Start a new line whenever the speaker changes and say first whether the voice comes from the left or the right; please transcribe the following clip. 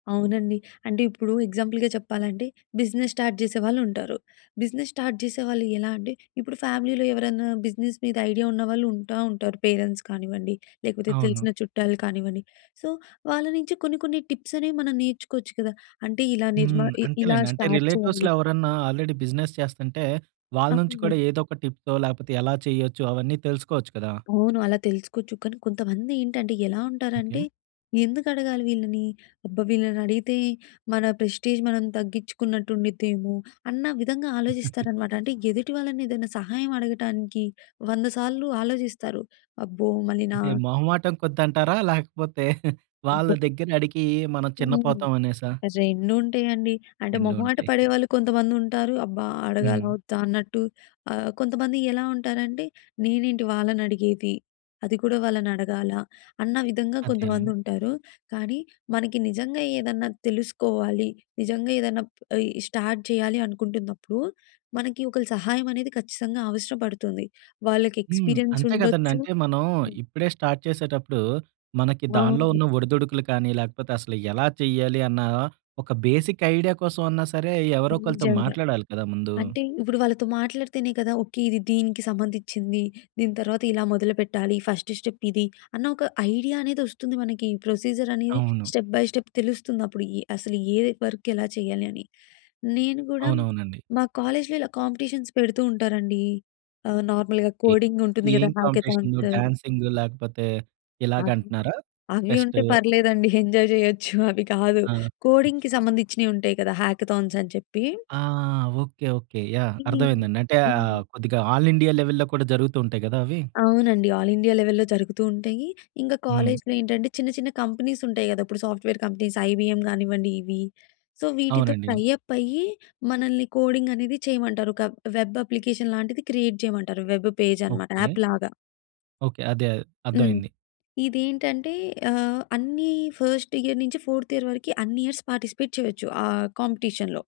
left: అవునండి. అంటే ఇప్పుడు ఎగ్జాంపుల్‌గా చెప్పాలంటే బిజినెస్ స్టార్ట్ చేసే వాళ్ళు ఉంటారు. బిజినెస్ స్టార్ట్ చేసే వాళ్ళు ఎలా అంటే ఇప్పుడు ఫ్యామిలీలో ఎవరైనా బిజినెస్ మీద ఐడియా ఉన్నవాళ్ళు ఉంటా ఉంటారు. పేరెంట్స్ కానివ్వండి, లేకపోతే
right: అవును.
left: తెలిసిన చుట్టాలు కానివ్వండి. సో వాళ్ళ నుంచి కొన్ని కొన్ని టిప్స్ అనేవి మనం నేర్చుకోవచ్చు కదా! అంటే ఇలా నిర్మా
right: హ్మ్.
left: ఇ ఇలా
right: అంతేలేండి. అంటే
left: స్టార్ట్
right: రిలేటివ్స్‌లో
left: చేయాలి.
right: ఎవరన్నా ఆల్రెడీ బిజినెస్ చేస్తంటే వాళ్ళ నుంచి
left: అవును.
right: కూడా ఏదో ఒక టిప్పో లేకపోతే ఎలా చేయొచ్చు అవన్నీ తెలుసుకోవచ్చు కదా!
left: అవును. అలా తెలుసుకోవచ్చు. కానీ కొంతమంది ఏంటంటే ఎలా ఉంటారంటే?
right: ఓకే.
left: ఎందుకు అడగాలి వీళ్ళని. అబ్బా! వీళ్ళని అడిగితే మన ప్రెస్‌టేజ్ మనం తగ్గించుకున్నట్టు ఉండిద్దేమో. అన్న విధంగా ఆలోచిస్తారనమాట. అంటే ఎదుటి వాళ్ళని ఏదైనా సహాయం అడగటానికి వంద సార్లు ఆలోచిస్తారు. అబ్బో! మళ్ళీ‌నా.
right: అంటే మొహమాటం కొద్దంటారా? లేకపోతే వాళ్ళ
left: ఎందుకో
right: దగ్గర అడిగి మనం
left: హ్మ్.
right: చిన్నపోతాం అనేసా?
left: రెండుంటాయండి. అంటే
right: రెండు
left: మొహమాట
right: ఉంటాయిగా.
left: పడేవాళ్ళు కొంతమంది ఉంటారు. అబ్బా! అడగాలా?
right: హ్మ్.
left: వద్దా? అన్నట్టు. ఆహ్, కొంతమంది ఎలా ఉంటారంటే నేనేంటి వాళ్ళనడిగేది. అది కూడా వాళ్ళనడగాలా? అన్న విధంగా
right: అదేనండి.
left: కొంతమందుంటారు. కానీ మనకి నిజంగా ఏదన్నా తెలుసుకోవాలి. నిజంగా ఏదైనా ఇ స్టార్ట్ చేయాలి అనుకుంటున్నప్పుడు. మనకి ఒకళ్ళ సహాయం అనేది ఖచ్చితంగా అవసరపడుతుంది. వాళ్ళకి
right: హ్మ్.
left: ఎక్స్‌పీరియన్స్
right: అంతే కదండీ.
left: ఉండొచ్చు
right: అంటే మనం
left: హ్మ్.
right: ఇప్పుడే స్టార్ట్ చేసేటప్పుడు మనకి దానిలో
left: అవును.
right: ఉన్న ఒడిదుడుకులు కానీ, లేకపోతే అసలు ఎలా చేయాలి అన్న ఒక బేసిక్ ఐడియా కోసం అన్నా సరే! ఎవరో ఒకరితో
left: నిజంగా.
right: మాట్లాడాలి కదా ముందు.
left: అంటే ఇప్పుడు వాళ్ళతో మాట్లాడితేనే కదా! ఓకే. ఇది దీనికి సంబందిచ్చింది. దీని తర్వాత ఇలా మొదలుపెట్టాలి. ఫస్ట్ స్టెప్ ఇది. అన్న ఒక ఐడియా అనేది వస్తుంది మనకి. ప్రొసిజర్ అనేది
right: అవును.
left: స్టెప్ బై స్టెప్ తెలుస్తుందప్పుడు. ఎ అసలు ఏ వర్క్ ఎలా చేయాలి అని. నేను కూడా
right: అవునవునండీ.
left: మా కాలేజ్‌లో ఇలా కాంపిటీషన్స్ పెడుతూ ఉంటారండి. ఆహ్, నార్మల్‌గా
right: ఓకే.
left: కోడింగ్ ఉంటుంది కదా!
right: ఏం కాంపిటీషన్
left: హ్యాకథాన్స్.
right: డాన్సింగ్ లేకపోతే ఇలాగ
left: అవి,
right: అంటున్నారా?
left: అవి ఉంటే
right: ఫెస్టూ.
left: పర్లేదండి. ఎంజాయ్ చేయొచ్చు. అవి కాదు.
right: ఆ!
left: కోడింగ్‌కి సంబందిచ్చినియి ఉంటాయి కదా! హ్యాకథాన్స్ అని చెప్పి.
right: ఆ! ఓకే. ఓకే. యాహ్! అర్థం
left: హ్మ్.
right: అయిందండి. అంటే
left: హ్మ్.
right: కొద్దిగా ఆల్ ఇండియా లెవెల్‌లో కూడా జరుగుతూ ఉంటాయి కదా అవి.
left: అవునండి. ఆల్ ఇండియా లెవెల్‌లో జరుగుతూ ఉంటాయి. ఇంకా
right: హ్మ్.
left: కాలేజ్‌లో ఏంటంటే చిన్న చిన్న కంపెనీస్ ఉంటాయి కదా! ఇప్పుడు సాఫ్ట్‌వేర్ కంపెనీస్, 'ఐబీఎం' కానివ్వండి. ఇవి. సో వీటితో
right: అవునండి.
left: టై అప్ అయ్యి మనల్ని కోడింగ్ అనేది చేయమంటారు. ఒక వెబ్ అప్లికేషన్ లాంటిది క్రియేట్ చేయమంటారు. వెబ్ పేజ్ అనమాట
right: ఓకే.
left: యాప్‌లాగా.
right: ఓకే. అదే. అర్థం
left: హ్మ్.
right: అయింది.
left: ఇదేంటంటే ఆహ్, అన్ని ఫస్ట్ ఇయర్ నుంచి 4త్ ఇయర్ వరకి అన్ని ఇయర్స్ పార్టిసిపేట్ చేయొచ్చు. ఆహ్, కాంపిటీషన్‌లో.